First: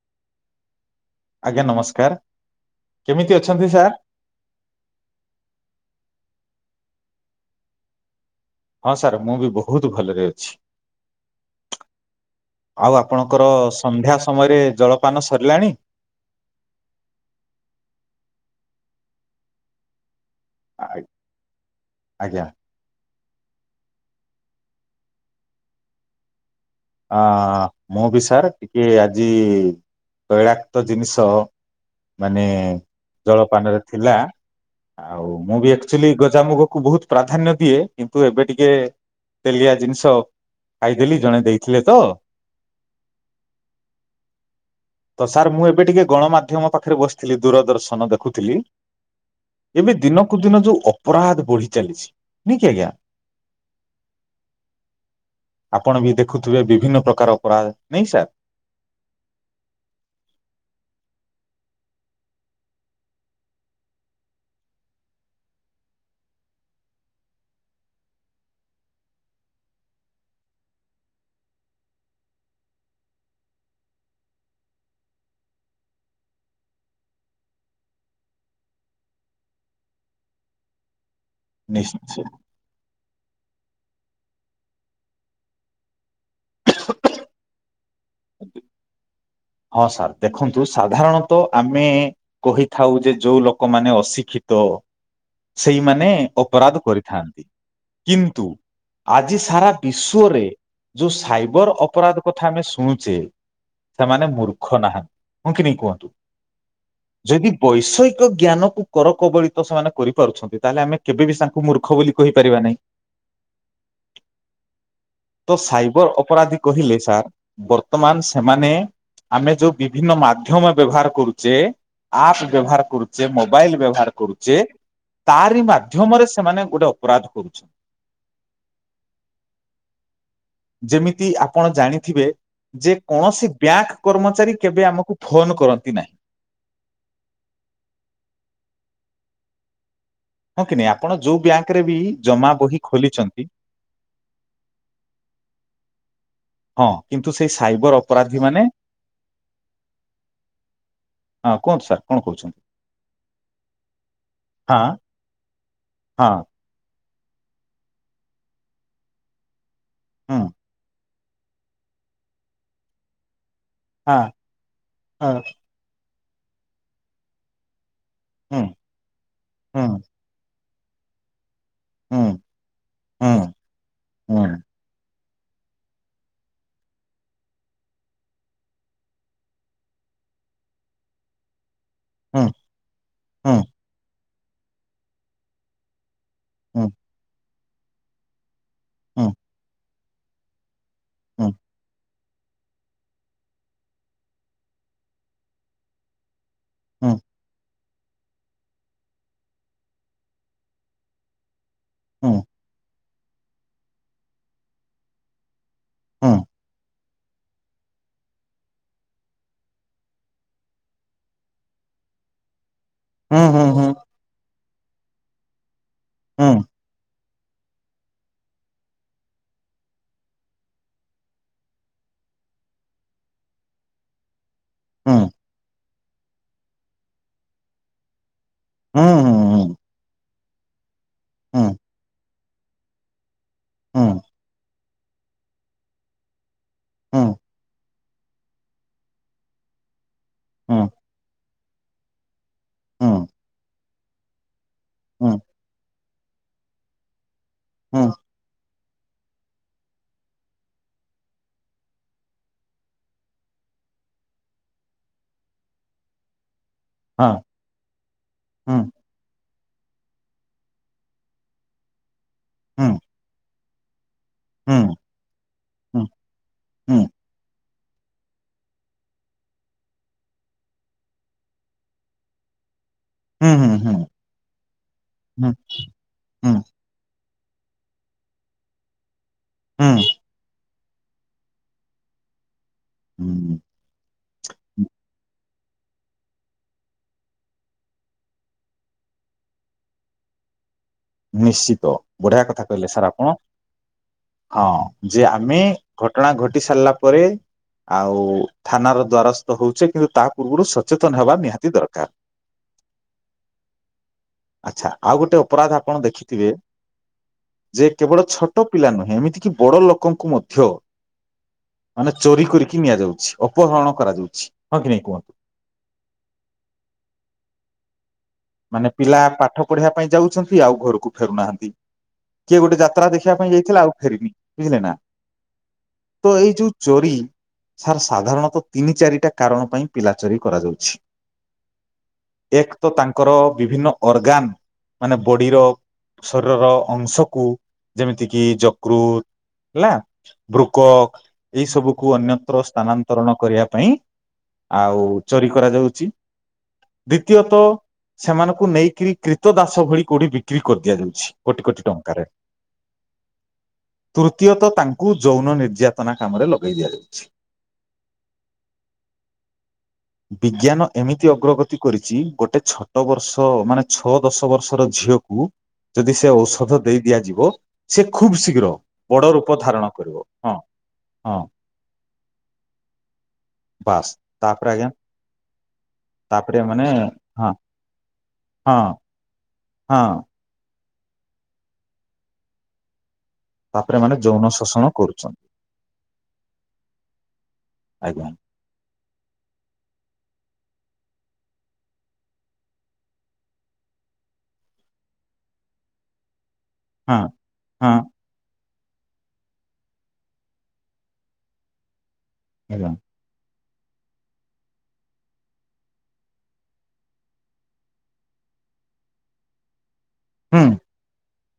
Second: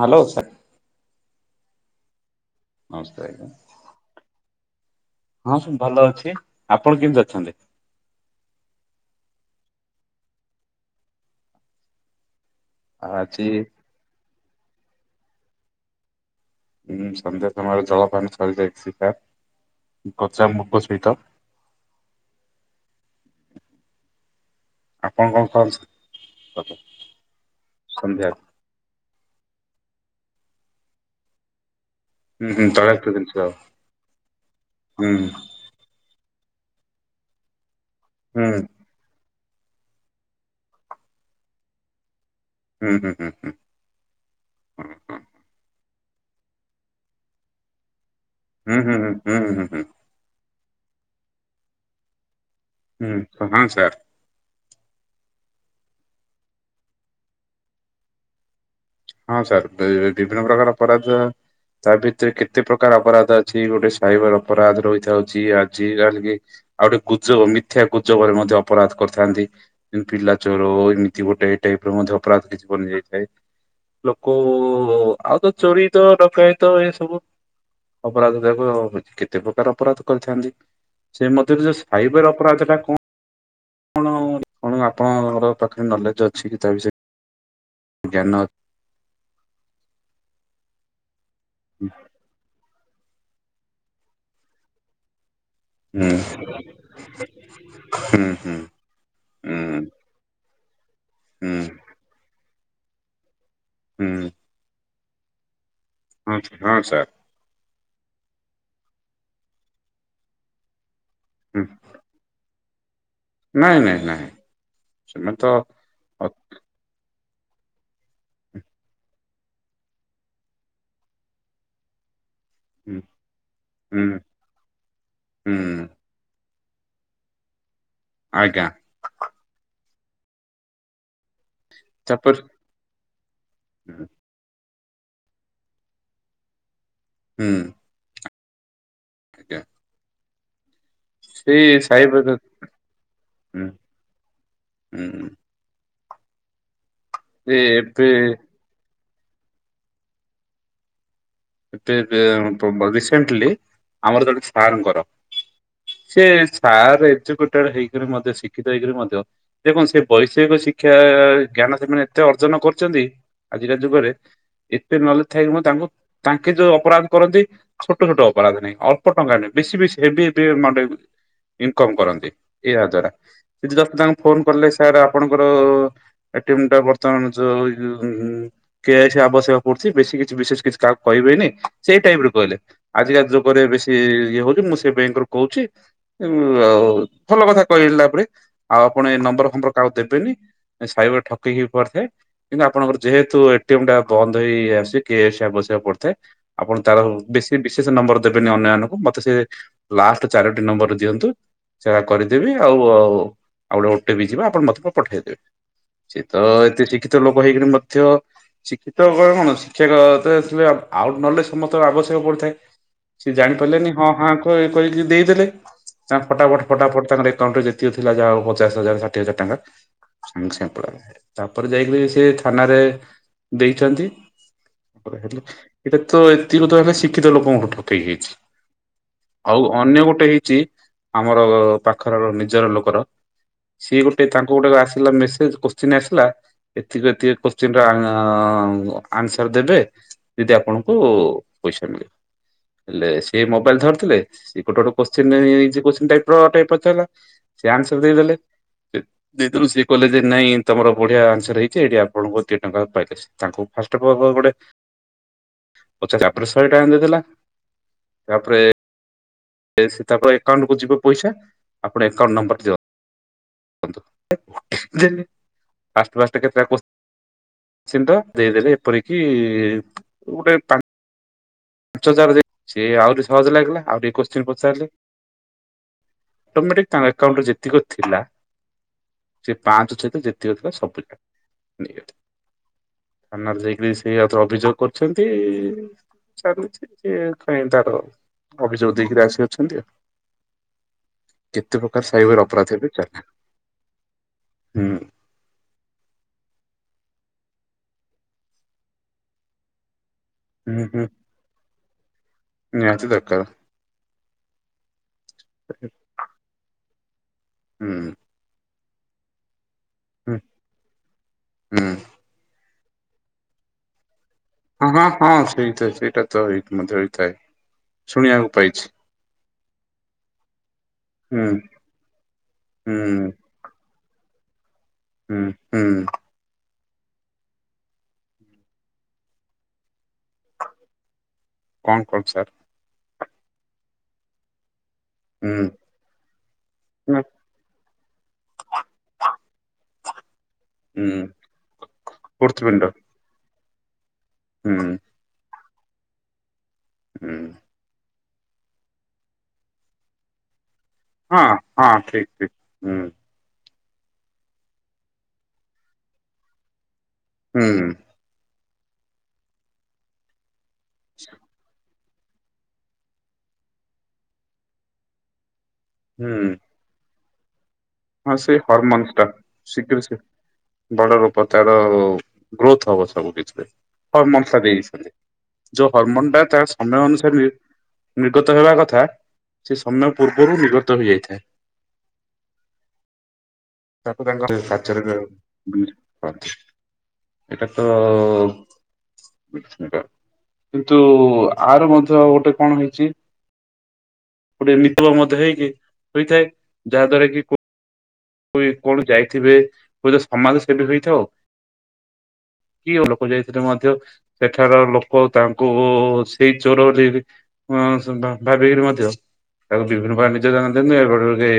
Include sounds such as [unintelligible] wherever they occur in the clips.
Hello ସା ଆଜ୍ଞା ନମସ୍କାର। ନମସ୍କାର କେମିତି ଆଜ୍ଞା ଅଛନ୍ତି ସାର୍? ହଁ ସବୁ ଭଲ ଅଛି। ଆପଣ କେମିତି ଅଛନ୍ତି? ହଁ ସାର୍ ମୁଁ ବି ବହୁତ ଭଲରେ ଅଛି। ଆଉ ଆଜି ଆପଣଙ୍କର ସନ୍ଧ୍ୟା ସମୟରେ ଜଳ ପାନ ସରିଲାଣି। ହୁଁ ସନ୍ଧ୍ୟା ସମୟର ଜଳପାନ ସରିଯାଇଛି ସାର୍। ଗଜା ମୁଗ ଆ- ସହିତ ଆଜ୍ଞା ଆପଣ କଣ କରୁ ଛ ହଁ ମୁଁ ବି ସାର୍ ଟିକେ ଆ ଜି ତୈଳାକ୍ତ ଜିନିଷ ମାନେ ହୁଁ ହୁଁ ତୈଳାକ୍ତ ଜିନିଷ ଜଳପାନରେ ଥିଲା ହୁଁ ଆଉ ମୁଁ ବି ଆକ୍ଚୁଲି ଗଜାମୁଗ କୁ ବହୁତ ପ୍ରାଧାନ୍ୟ ଦିଏ। କିନ୍ତୁ ଏବେ ହୁଁ ଟିକେ ତେଲିଆ ଜିନିଷ ଖାଇଦେଲି ଜଣେ ଦେଇ ଥିଲେ ତ। ହୁଁ ହୁଁ ହୁଁ ହୁଁ ହ ହ। ତ ସାର୍ ମୁଁ ଏବେ ଟିକେ ଗଣମାଧ୍ୟମ ପାଖରେ ବସିଥିଲି ଦୂରଦର୍ଶନ ଦେଖୁ ଥିଲି ହୁଁ ହୁଁ ହୁଁ ହୁଁ ହୁଁ ହୁଁ ଏବେ ଦିନକୁ ଦିନ ଯୋଉ ଅପରାଧ ବଢି ଚାଲିଛି। ନୁହେଁ କି ଆଜ୍ଞା ହୁଁ ହଁ ସାର୍। ଆପଣ ବି ଦେ ଖୁଥିବେ ବିଭିନ୍ନ ପ୍ରକାର ଅପରାଧ ନେଇ ସାର୍। ହଁ ସାର୍ ବିଭିନ୍ନ ପ୍ରକାର ଅପରାଧ ତା ଭିତରେ କେତେ ପ୍ରକାର ଅପରାଧ ଅଛି ଗୋଟେ ସାଇବର ଅପରାଧ ରହିଥାଉଛି ଆଜି କାଲ୍‌କି ଆଉ ଗୋଟେ ଗୁଜବ ମିଥ୍ୟ ଗୁଜବରେ ମଧ୍ୟ ଅପରାଧ କରିଥାନ୍ତି ପିଲାଚୋର ଏମିତି ଗୋଟେ ଏଇ ଟାଇପ୍ ର ମଧ୍ୟ ଅପରାଧ କିଛି ବନିଯାଇଥାଏ। ଲୋକ ଆଉ ତ ଚୋରି ତ ଡକାୟତ ଏ ସବୁ ଅପରାଧ ଯାକ କେତେ ପ୍ରକାର ଅପରାଧ କରିଥାନ୍ତି। ସେ ମଧ୍ୟରେ ଯୋଉ ନିଶ୍ଚୟ ସାଇବର ଅପରାଧ ଟା କଣ? କଣ କଣ ଆପଣଙ୍କ ପାଖରେ ନଲେଜ୍‌ ଅ ଠିକ ଚାଲିଛି- ଜ୍ଞାନ ତ ହଁ ସାର୍ ଦେଖନ୍ତୁ ସାଧାରଣ ତ ଆମେ କହି ଥାଉ ଯେ ଯଉଁ ଲୋକମାନେ ଅଶିକ୍ଷିତ ହୁଁ ସେଇମାନେ ଅପରାଧ କରିଥାନ୍ତି ହୁଁ କିନ୍ତୁ ହୁଁ ଆଜି ସାରା ହୁଁ ବିଶ୍ଵରେ ଯୋଉ ହୁଁ ସାଇବର ଅପରାଧ କ ଥା ଆମେ ଶୁଣୁଛେ। ସେମାନେ ହୁଁ ମୂର୍ଖ ନାହାନ୍ତି ହଁ କି ନାଇଁ - ହୁଁ ହଁ ସାର୍ ବୈଷୟିକ ଜ୍ଞାନକୁ କର କବଳିତ ସେମାନେ କରିପାରୁଛନ୍ତି ତାହେଲେ ଆମେ କେବେ ବି ହୁଁ ତାଙ୍କୁ ମୂର୍ଖ ବୋଲି କହିପାରିବା ନାହିଁ। ନାଇଁ ନାଇଁ ନାଇଁ ତ ସାଇବର ଅ ଅପରାଧୀ କହିଲେ ସାର୍ ବର୍ତ୍ତମାନ ସେମାନେ ଆମେ ଯୋଉ ବିଭିନ୍ନ ମାଧ୍ୟମ ବ୍ୟବହାର କରୁଚେ ଆପ ବ୍ୟବହାର ହୁଁ କରୁଚେ ମୋବାଇଲ ହୁଁ ବ୍ୟବହାର କରୁଚେ ତାରି ହୁଁ ମାଧ୍ୟମରେ ସେମାନେ ଗୋଟେ ଅପରାଧ କରୁଛେ। ଆଜ୍ଞା। ଯେମିତି ଆ- ଆପଣ ଜାଣିଥିବେ ତାପରେ ଯେ କୌଣସି ବ୍ୟାଙ୍କ ହୁଁ କର୍ମଚାରୀ କେବେ ଆମକୁ ଫୋନ କରନ୍ତି ନାହିଁ। ହୁଁ। ଆଜ୍ଞା। ହଁ କି ନାଇଁ ଆ ଆପଣ ଯୋଉ ସେ ବ୍ୟାଙ୍କରେ ବି ସାଇବାବା ଜମା ବହି ଖୋଲିଚନ୍ତି ହୁଁ ହୁଁ ହଁ କିନ୍ତୁ ସେଇ ସେ ସାଇବର ଏବେ ଅପରାଧୀ ମାନେ ହଁ କୁହନ୍ତୁ ଗୋଟେ ସାର୍ କଣ କହୁଛନ୍ତି ଏବେ ରିସେଣ୍ଟଲି ଆମର ଜଣେ ହଁ ସାରଙ୍କର ସେ ହଁ ସାର୍ ଏଜୁକେଟେଡ଼ ହେଇକରି ମଧ୍ୟ ଶିକ୍ଷିତ ହେଇକରି ମଧ୍ୟ ଦେଖନ୍ତୁ ସେ ହୁଁ ବୈଷୟିକ ଶିକ୍ଷା ସେ ଜ୍ଞାନ ସେମାନେ ଏତେ ଅର୍ଜନ କରୁଚନ୍ତି ଆଜିିକା ଯୁଗରେ ହଁ ଏତେ ନଲେଜ ହଁ ଥାଇକି ମୁଁ ତାଙ୍କୁ ତାଙ୍କେ ଯୋଉ ଅପରାଧ କରନ୍ତି ଛୋଟ ଛୋଟ ହୁଁ ଅପରାଧ ନାହିଁ ଅଳ୍ପ ଟଙ୍କା ନାହିଁ ବେଶୀ ହୁଁ ବେଶୀ ହେବି ଇନକମ ହୁଁ କରନ୍ତି ଏହା ଦ୍ଵାରା ହୁଁ ସେ ଜଷ୍ଟ ତାଙ୍କୁ ଫୋନ ହୁଁ କଲେ ସାର୍ ଆ ଆପଣଙ୍କର ଏ ଟି ଏମ୍ ଟା ବର୍ତ୍ତମାନ ଯୋଉ କେ ୱାଇ ସି ଆବଶ୍ୟକ ପଡୁଚି ବେଶୀ କିଛି ବିଶେଷ କିଛି କାହାକୁ କହିବେନି ସେଇ ଟାଇପ୍ ରୁ ହୁଁ କହିଲେ ଆଜିକାଲି ଯୁଗରେ ବେଶୀ ଇଏ ହଉଚି ମୁଁ ସେ ବ୍ୟାଙ୍କ ରୁ କହୁଚି। ଉମ ଆଉ ଭଲ କଥା। କହିଲା ପରେ ଆଉ ଆପଣ ଏଇ ନମ୍ବର ଫମ୍ବର କାକୁ ଦେବେ ବେନି। ସେ ଶାଇବର ଠକେଇିକି ହେଇ ପାରୁଥାଏ। କିନ୍ତୁ ଆପଣଙ୍କର ଯେହେତୁ ଏ ଟି ଏମ୍ ଟା ବନ୍ଦ ହେଇ ଆସିକି ସାବ [unintelligible] ଆପଣ ତାର ବେଶୀ ବେଶ ସେ ନମ୍ବର ଦେବେନି ଅନ୍ୟମାନାନଙ୍କୁ ମତେ ସେ ଲାଷ୍ଟ ଚାରୋଟି ନମ୍ବର ଦିଅନ୍ତୁ। ସେଟା କରିଦେବି ଆଉ ଆଉ ଆଉ ଗୋଟେ ଓ ଟି ପି ଯିବା ଆପଣ ମତେ ପଠେଇଦେବେ। ସେ ତ ଏତିକି ତ ଲୋକ ହେଇକରି ମଧ୍ୟ ଶିକ୍ଷିତ କଣ ଶିକ୍ଷକ ଆଉଟ ନଲେଜ ସମସ୍ତଙ୍କ ଆବଶ୍ୟକ ପଡିଥାଏ। ସିଏ ଜାଣି ପାରିଲେନି ହଁ ହଁ କହ କହିକି ଦେଇଦେଲେ। ତାଙ୍କ ଫଟା ଫଟ ଫଟାଫଟ ତାଙ୍କ ଏକଉଣ୍ଟ ଦୀୟ ଥିଲା ଯାହା ପଚାଶ ହଜାର ଷାଠିଏ ହଜାର ଟଙ୍କା ସାପଡ ତାପରେ ଯାଇକିରି ସେ ଥାନାରେ ଦେଇଛନ୍ତି। ହେଲେ। ଏଇଟା ତ ଏତିିତ ହେଲା ଶିକ୍ଷିତ ଲୋକଙ୍କୁ ପଠକେଇ ହୋଇଛି। ଆଉ ଅନ୍ୟ ଗୋଟେ ଗୋଟେ ହେଇଛି ଆମର ପାଖର ନିଜର ଲୋକର ସିଏ ଗୋଟେ ତାଙ୍କୁ ଗୋଟେ ଆସିଲା ମେସେଜ କୋଶ୍ଚିନ୍ ଆସିଲା ଏତିକ ଏତିକି କୋଶ୍ଚିିନ ର ଆନ୍ସର ଦେବେ। ଯଦି ଆପଣଙ୍କୁ। ପଇସା ମିଳ ହେଲେ ସେ ମୋବାଇଲ ଧରିଥିଲେ ଟ କୋଶି ଟାଇପ ଟାଇପ୍ ଅଛି ହେଲା। ସୋନସର ଦେଇଦଲେ। ୁ ସିଏ କହଲେ ଯେ ନାଇଁ ତମର ବଢିଆ ଆନ୍ସର ହେଇଛି ଏଠି ଆପଣଙ୍କୁ ଗୋଏ ଟଙ୍କା ପାଇଲେ ତାଙ୍କୁ ଫାଷ୍ଟ ଗୋଟେ। ପଚଛା ଆପଣ ଟାଇମ୍ ଦେଇଥିଲା ତାପରେ ସେ ତାପ ଏକାଉଣ୍ଟକୁୁ ଯିବ ପଇସା ଆପଣ ଆକାଉଣ୍ଟ ନମ୍ରର୍ ଦିଅ। ି [unintelligible] ଫାଷ୍ଟ ଫାଷ୍ଟ କେତୋ [unintelligible] ଦେଇଦେଲେ ଏପରିକି ଗୋଟେ। ପାଞ୍ଚ ହଜାର ହଜ ସେ ଆଉରିି ସହଜ ଲାଗିଲା ଆଉ ଟିକେ କୋତ୍ସିନ ପଚାରିଲେ ଅଟୋମଟିକ ତାଙ୍କ ଆକାଉଣ୍ଟ ଯେତିକ ଥିଲା। ସେ ପାଞ୍ଚ ଛତ ଯେତିକି ଥିଲା ସବୁ। ଥାନାରେ ଯାଇକରି ସେଥୟା ଅଭିଯୋଗ କରିୁଛନ୍ତି। ଚାଲିଛି ସଏ କାଇ ତାର ଅଭିଯୋଗ ଦେଇକିରି ଆସି ଅଛନ୍ତି ଆଉ ଉଁ। ନିଶ୍ଚିତ ବଢିଆ କଥା ଏବେ କହିଲେ ସାର୍ ଚାଲେ ଆପଣ ହୁଁ ହଁ ଯେ ଆମେ ଘଟଣା ଘ କଟି ସାରିଲା ପରେ ଆଉ ଥାନାର ଦ୍ଵାରସ୍ଥ ହଉଛେ କିନ୍ତୁ ତା ପୂର୍ବରୁ ହୁଁ ହୁଁ। ସଚେତନ ହେବା ନିହାତି ଦରକାର। ହ। ନିହାତି ଦରକାର ଆଛା ଆଉ ଗୋଟେ ଅପରାଧ ହୁଁ ଦେଖିଥିବେ। ଯେ ହୁଁ କେବଳ ଛୋଟ ପିଲାୁହେଁ ଏମତି କି ବଡ ଲୋକଙ୍କୁ ହୁଁ ମଧ୍ୟ ମାନେ ଚୋରି କରି ନିଆଯାଉଛି ଅପହରଣ କରାଯାଉଛି। କି ହଁ ନାଇଁ ହଁ ହଁ କୁହନ୍ତୁ? ସେଇଟ ସେଇଟା ତ ଏଇ ମଧ୍ୟ ହେଇଥାଏ ଶୁଣିବାକୁ ପାଇଛି ମାନେ ପିଲା ପାଠ ପଢିବା ପାଇଁ ଯାଉଛନ୍ତି ଆଉ ଘରକୁ ହୁଁ ଫେରୁନାହାନ୍ତି କିଏ ଗୋଟେ ଯାତ୍ରା ହୁଁ ଦେଖିବା ପାଇଁ ଯାଇଥିଲା ଆଉ ଫ [unintelligible] ବୁଝିଲେ ନା ହୁଁ ହୁଁ। ତ ଏଇ ଯୋଉ ଚୋରି ସାର୍ ସାଧାରଣତଃ ତିନି ଚାରିଟା କାରଣ ପାଇଁ ପିଲା ଚୋରି କରାଯାଉଛି। କଣ କଣ ସାର୍? ଙ୍କର ବିଭିନ୍ନ ଅର୍ଗାନ ମାନେ ହୁଁ ବଡିର ଶରୀରର ହୁଁ ଅଂଶକୁ ଯେମିତିକି ଯକୃତ ହେଲା। ବ୍ରୁକକ୍ ହୁଁ ଏଇ ସବୁକୁ ଅନ୍ୟତ୍ର ଫୋର୍ଥ ୱିଣ୍ଡୋ ସ୍ଥାନାନ୍ତରଣ କରିବା। ପାଇଁ। ହୁଁ ଆଉ ଚୋରି କରାଯାଉଛି। ହୁଁ ଦ୍ୱିତୀୟତଃ। ସେମାନଙ୍କୁ ନେଇକିରି କ୍ରିତ ଦାସ ଭଳି କୋଉଠି ବିକ୍ରି କରିଦିଆଯାଉଛି ହଁ କୋଟି କୋଟି ହଁ ଠିକ ଠିକ ହୁଁ। ତୃତୀୟତ ତାଙ୍କୁ ଯୌନ ନିର୍ଯାତନା କାମରେ ଲଗେଇ ଦିଆଯାଉଛି। ହୁଁ ହଁ। ବିଜ୍ଞାନ। ଏମିତି ଅଗ୍ରଗତି। କରିଛି ଗୋଟେ ଛକ। ଟ ବର୍ଷ ମାନେ ଛଅ ଦଶ ବର୍ଷର ଝିଅକୁ। ଯଦି ସେ ହୁଁ ଔଷଧ ଦେଇ ଦିଆଯିବ। [unintelligible] ଖୁବ ହଁ ସିଏ ଶୀଘ୍ର ବଡ ହରମୋନ ରୂପ ଧାରଣ ଶୀଘ୍ର କରିବ ସେ ହଁ ବଡ ହଁ ରୂପ ତାର ଗ୍ରୋଥ ହବ ସବୁ କିଛିରେ ବାସ୍ ହରମୋନ ଟା ତାପରେ ଆଜ୍ଞା ଦେଇଛନ୍ତି। ଯୋଉ ହରମୋନ ଟା ତା ତାପରେ ମାନେ ସମୟ ଅନୁସାରେ। ହଁ ନିର୍ଗତ ହେବା ହଁ କଥା। ସେ ହଁ ସମୟ ପୂର୍ବରୁ ନି। ତ ହୋଇଯାଇଥାଏ। ମାନେ ତାପରେ ଯୌନ ଶୋଷଣ କରୁଛନ୍ତି [unintelligible] ଏଟା ତ ଆଜ୍ଞା କିନ୍ତୁ ଆର ମଧ୍ୟ ଗୋଟେ କଣ ହେଇଛି ଗୋଟେ ମିତବା ମଧ୍ୟ ହେଇକି ହୋଇଥାଏ। ଯାହା ହଁ ଦ୍ୱାରା କି ପୁ ହଁ କଣ ଯାଇଥିବେ ସମାଜ ସେବି ହେଇଥାଉ। ଆଜ୍ଞା କି ଓ ଲୋକ ଯାଏ। ସେଥିରେ ମଧ୍ୟ ସେଠାର ଲୋକ ତାଙ୍କୁ ସେଇ ଚୋର ବୋଲି ଭାବିକିରି ମଧ୍ୟ ତାକୁ। ହୁଁ ଦିନ [unintelligible] ରେ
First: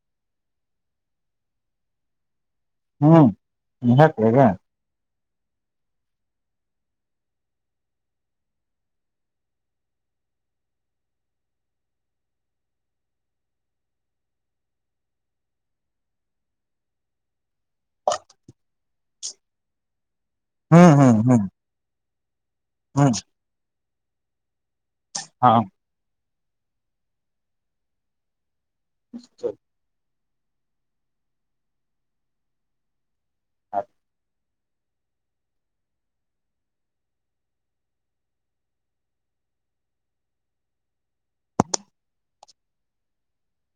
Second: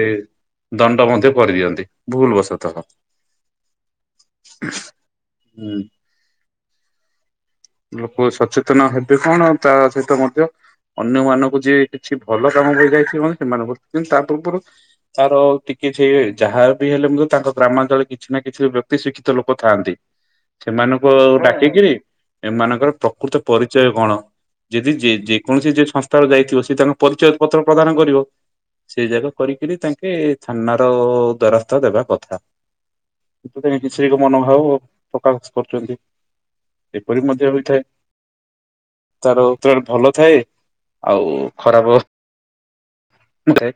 ଦଣ୍ଡ ମଧ୍ୟ। କରିଦିଅନ୍ତି ଭୁଲ ବସନ୍ତି। ହୁଁ [unintelligible] ହୁଁ ଲୋକ ସଚେତନ ହେବେ କଣ ତା ସହିତ ମଧ୍ୟ ଅନ୍ୟ ମାନଙ୍କୁ ଯିଏ କିଛି ଭଲ କାମ କରି ଯାଇଥ ସେମାନଙ୍କ କିନ୍ତୁ ତା ପୂର୍ବରୁ ତାର ଟିକେ। ସେ ଯାହା ବି ହେଲେ ମଧ୍ୟ ତାଙ୍କ ଗ୍ରାମାଞ୍ଚଳରେ କିଛି ନା କିଛି ବ୍ୟକ୍ତି ଶିକ୍ଷିତ ଲୋକ ଥାଆନ୍ତି। ହୁଁ ହୁଁ ସେମାନଙ୍କୁ ହୁଁ ଆ ଡାକିକିରି। ଏମାନଙ୍କର ହୁଁ ପ୍ରକୃତ ପରି ଚୟ କଣ। ଯଦି ଯେ ହଁ। ଯେକୌଣସି ଯେସ୍। ର ଯାଇଥିବ ସେ ତାଙ୍କ ପରିଚୟ ପତ୍ର ପ୍ରଦାନ କରିବ। ସେଇ ଯାଗ କରିକରି ତାଙ୍କେ ଛନ୍ନ [unintelligible] ଦ୍ଵାରସ୍ ଦେବା କଥା କିଛି ମନଭାବ ପ୍ରକାଶ କରୁଛନ୍ତି ଏପରି ମଧ୍ୟ ହେଥାଏ ତାର ତ ଭଲ ଥାଏ ଆଉ ଖରାପଥାଏ।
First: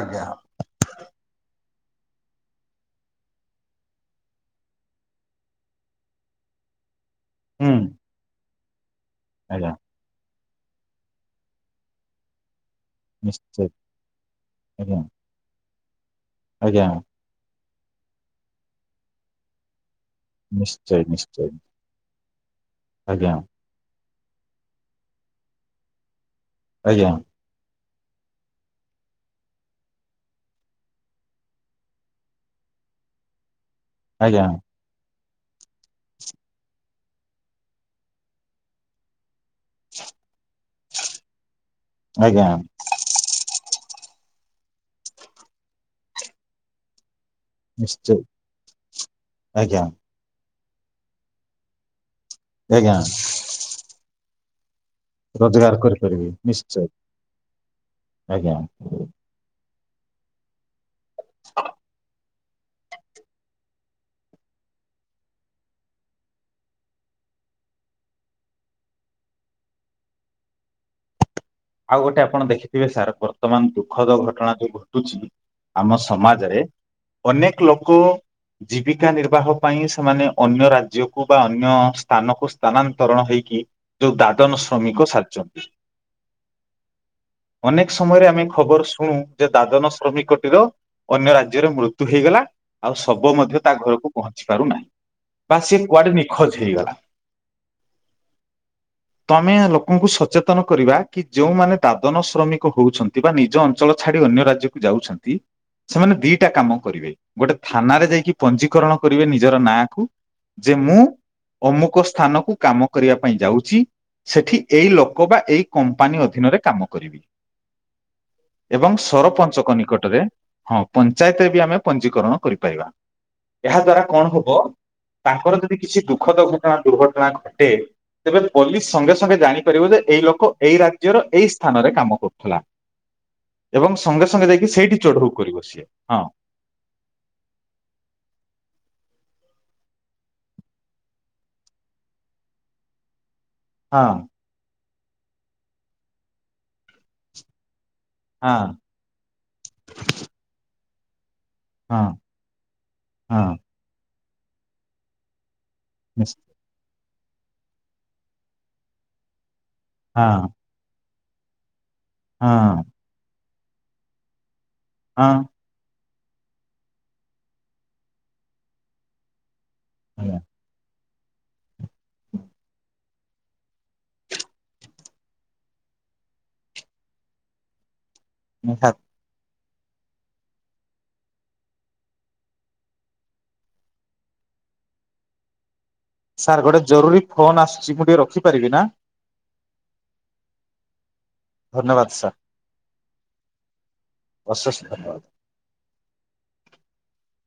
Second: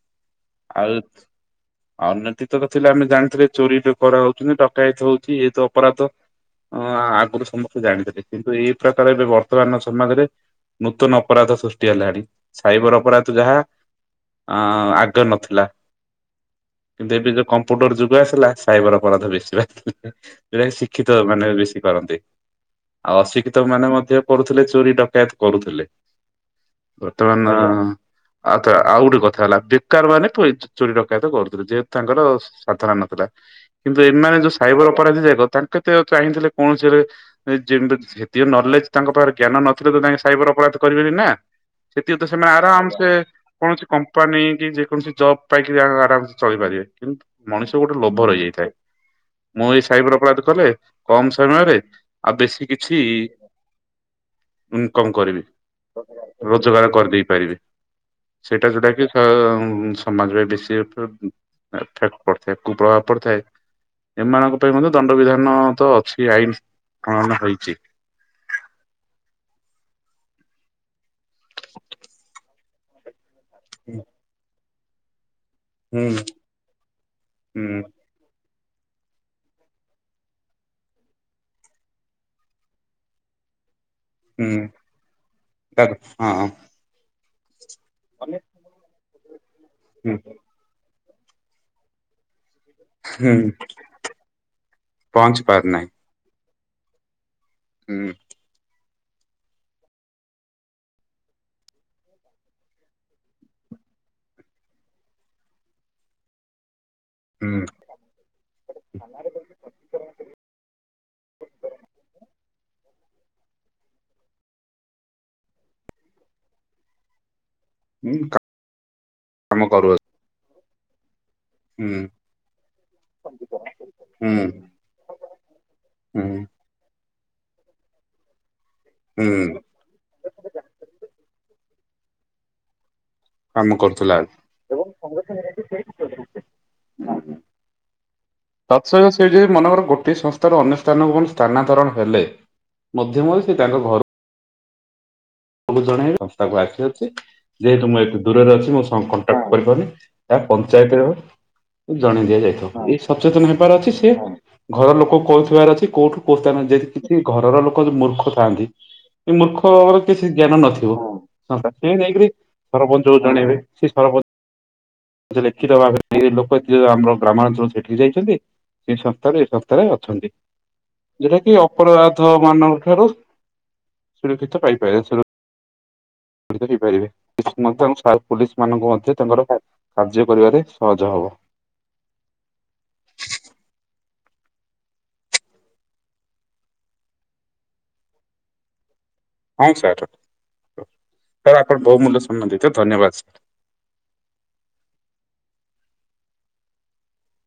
ଆଜ୍ଞା। ଆଉ। ଉ ଅତି ତ ଥିଲେ ଆମେ ଜାଣିଥିଲେ ଚୋରିରେ କରାହଉଛୁ ଡକାୟତ ହଉଛି ଏତ ଅପରାଧ। ହୁଁ ସମସ୍ତେ ଜାଣିଥିଲେ କିନ୍ତୁ ଏ। ଏବେ ଆଜ୍ଞା ବର୍ତ୍ତମାନ ସମାଜରେ। ନୂତନ ଅପରାଧ ସୃଷ୍ଟି ହେଲା ଏଠି। ସାଇବର ଅପରାଧ ଯାହା ନିଶ୍ଚୟ ଆଜ୍ଞା ଆଗେ ନଥିଲା। ଆଜ୍ଞା କିନ୍ତୁ ଏବେ ଯୋଉ କ କମ୍ପୁଟର ଯୁଗ ଆସିଲା ସାଇବର ଅପରାଧ ବେଶୀ ହେଲା। ଯେଉଟା ନିଶ୍ଚୟ ଶିକ୍ଷିତ ନିଶ୍ଚୟ ମାନେ ବେଶୀ କରନ୍ତି। ଆଉ ଆଜ୍ଞା। ଅଶିକ୍ଷିତ ମାନେ ମଧ୍ୟ। କରୁଥିଲେ। ଚୋରି ଡକାୟତ କରୁଥିଲେ‌। ଆଜ୍ଞା ବର୍ତ୍ତମାନ ଆଉଥରେ ଆଉ ଗୋଟେ କଥା ହେଲା ବେକାର ମାନେ ଚୋରି ଡ଼ ତ କରୁଥିଲେ ଯେହେତୁ ତାଙ୍କର ସାଧନା ନଥିଲା। କିନ୍ତୁ ଏମାନେ ଆଜ୍ଞା ଯୋଉ ସାଇବର ଅପରାଧୀ ଯେ ତାଙ୍କେ ତ ଚାହିଁଥିଲେ କୌଣସିଦ ସେତି ନଲେଜ ତାଙ୍କ ପାଖରେ ଜ୍ଞାନ ନଥିଲେ ତ ତାଙ୍କ ସାଇବର ଅପରାଧ କରିବେନି ନା। ସେଥିପାଇଁ ତ ଆଜ୍ଞା ସେମାନେ ଆରାମ ସେ କୌଣସି କ ନେଇକି ଯେକୌଣସି ଜବ୍ ପାଇକି ଆରାମସେ ଚଳିପାରିବେ। କିନ୍ତୁ ମଣିଷ ଗୋଟେ ନିଶ୍ଚୟ ଲୋଭ ରହିଯାଇଥାଏ। ମୁଁ ଆଜ୍ଞା ଏଇ ସାଇବର ଅପରାଧ କଲେ କମ୍ ସମୟରେ ଆଉ ବେଶୀ ଆଜ୍ଞା କିଛି ଇନକମ କରିବି। ରୋଜଗାର କରିପାରିବି। ନିଶ୍ଚୟ ରୋଜଗାର କରିଦେଇ ପାରିବି। ଆଜ୍ଞା ସେଇଟା ଯଉଟା କି ସ ସମାଜ ରେ ସେ ତ [unintelligible] ପଡିଥାଏ। କୁପ୍ରଭାବ ପଡିଥାଏ। ଏମାନଙ୍କ ପାଇଁ ମଧ୍ୟ ଦଣ୍ଡବିଧାନ ତ ଅଛି। ଆଇନ ପ୍ରଣୟନ ହେଇଚି। ଆଉ ଗୋଟେ ଆପଣ ଦେଖିଥିବେ ସାରପ ର୍ତ୍ତମାନ ଦୁଃଖଦ ଘଟଣା ଯୋଉ ଘଟୁଚି। ଆମ ହୁଁ ସମାଜରେ, ଅନେକ ହୁଁ ଲୋକ ଜୀବିକା ନିର୍ବାହ ପାଇଁ, ସେମାନେ ଅନ୍ୟ ରାଜ୍ୟକୁ ବା ଅନ୍ୟ ସ୍ଥାନକୁ ସ୍ଥାନାନ୍ତରଣ ହେଇକି ଯୋଉ ଦାଦନ ହୁଁ ଶ୍ରମିକ ସାାଯିଚନ୍ତି। ତା ହଁ। ଅନେକ ସମୟରେ ଆମେ ଖବର ଶୁଣୁ ହୁଁ। ଯେ, ଦାଦନ ହୁଁ ଶ୍ରମିକଟିର ଅନ୍ୟ ରାଜ୍ୟରେ ମୃତ୍ୟୁ ହେଇଗଲା। ଆଉ ଶବ ହୁଁ ମଧ୍ୟ ତା ଘରକୁ ପହଞ୍ଚି ପାରୁନାହିଁ। ପହଞ୍ଚି ବା ସି ପାରୁନାହିଁ କୁଆଡେ ନିଖୋଜ ହେଇଗଲା। ହୁଁ। ତମେ ଲୋକଙ୍କୁ ସଚେତନ କରିବା। କି ଯୋଉମାନେ ଦାଦନ ଶ୍ରମିକ ହଉଚନ୍ତି ବା ନିଜ ଅଞ୍ଚଳ ଛାଡି ଅନ୍ୟ ରାଜ୍ୟକୁ ଯାଉଚନ୍ତି ସେମାନେ ଦିଟା କାମ କରିବେ। ଗୋଟେ ହୁଁ ଥାନାରେ ଯାଇକି ପଞ୍ଜୀିକରଣ କରିବେ ନିଜର ନାଁକୁ ଯେ ମୁଁ ଅମୁକ ସ୍ଥାନକୁ କାମ କରିବା ପାଇଁ ଯାଉଚି, ସେଠି ଏଇ ଲୋକ ବା ଏଇ କମ୍ପାନୀ ଅଧୀନରେ କାମ କରିବି। ହୁଁ ଏବଂ କାମ ସରପଞ୍ଚଙ୍କ କରୁଅଛି। ନିକଟରେ ହଁ ପ ଞ୍ଚାୟତରେ ବି ଆମେ ହୁଁ ପଞ୍ଜିକରଣ କରିପାରିବା। ଏହା ଦ୍ଵାରା କଣ ହୁଁ ହବ ତାଙ୍କର ଯଦି କିଛି ହୁଁ ଦୁଃଖଦ ଘଟଣା ଦୁର୍ଘଟଣା ଟେ ସେ ପୋଲିସ ସଙ୍ଗେ ସଙ୍ଗେ ହୁଁ ଜାଣିପାରିବ ଯେ ଏଇ ଲୋକ ରାଜ୍ୟର ଏଇ ସ୍ଥାନରେ କାମ କରୁଥିଲା। କାମ ଏବଂ କରୁଥିଲା। ସଙ୍ଗେ ସଙ୍ଗେ ଯାଇକି ସେଇଠି ଚଢଉ କରିବ ସିଏ ହଁ ତତ୍ସହିତ ସେଇ ଯ ମନେକର ଗୋଟିଏ ସଂସ୍ଥାର ଅନ୍ୟ ସ୍ଥାନକୁ ସ୍ଥାନାନ୍ତରଣ ହେଲେ ମଧ୍ୟ ସେ ତାଙ୍କ ଘର ହଁ ସବୁ ଜଣେ ରାସ୍ତାକୁ ଆସି ଅଛି ଯେହେତୁ ମୁଁ ଦୂରରେ ହଁ ଅଛି ମୋ କଣ୍ଟାକ୍ଟ କରିପାରୁନି। ଯାଇ [unintelligible] ହଁ ଜଣେଇ ଦିଆଯାଇଥିବ ଏଇ ହଁ ସଚେତନ ହେବାର ଅଛି ସିଏ। ଘର ଲୋକ କହୁଥିବାର ଅ କୋଉଠୁ କୋଉ ନିଶ୍ଚ ସ୍ଥାନ ସେ ଘରର ଲୋକ ଯୋଉ ମୂର୍ଖ ଥାଆନ୍ତି ଏଇ ମୂର୍ଖ କିଛି ହଁ ଜ୍ଞାନ ନଥିବ ହଁ। ସେ ନେଇକରି ହଁ ସରପଞ୍ଚଙ୍କୁ ଜଣେଇବେ। ସେ ସରପ ଆ ହଁ ଲିଖିତ [unintelligible] ସେ ଲୋକ ଏ ଯଉ ଆମର ଗ୍ରାମାଞ୍ଚଳ ସେଠି ଯାଇଛନ୍ତି ସେ ସପ୍ତାହରେ ଅଛନ୍ତି। ଆଜ୍ଞା ଯେଉଟା କି ଅପରାଧ ମାନଙ୍କ ଠାରୁ ସେିଲ କେତେ ପାଇାଇ ହେଇପାରେ କିଛି [unintelligible] ପୋଲିସ ମାନଙ୍କୁ ନିହାତି ମଧ୍ୟ ତାଙ୍କର କାର୍ଯ୍ୟ କରିବାରେ ସହଜ ହବ। ସାର୍ ଗୋଟେ ଜରୁରୀ ଫୋନ ଆସୁଛି ମୁଁ ଟିକେ ରଖିପାରିବି ନା। ହଁ ସାର୍ ସାର୍ ଆପଣ ବହୁ ଧନ୍ୟବାଦ ମୂଲ୍ୟ ସାର୍ ସମ୍ମାନ ଦେଇଛ ଧନ୍ୟବାଦ ସାର୍। ଅଶେଷ ଧନ୍ୟବାଦ। [unintelligible]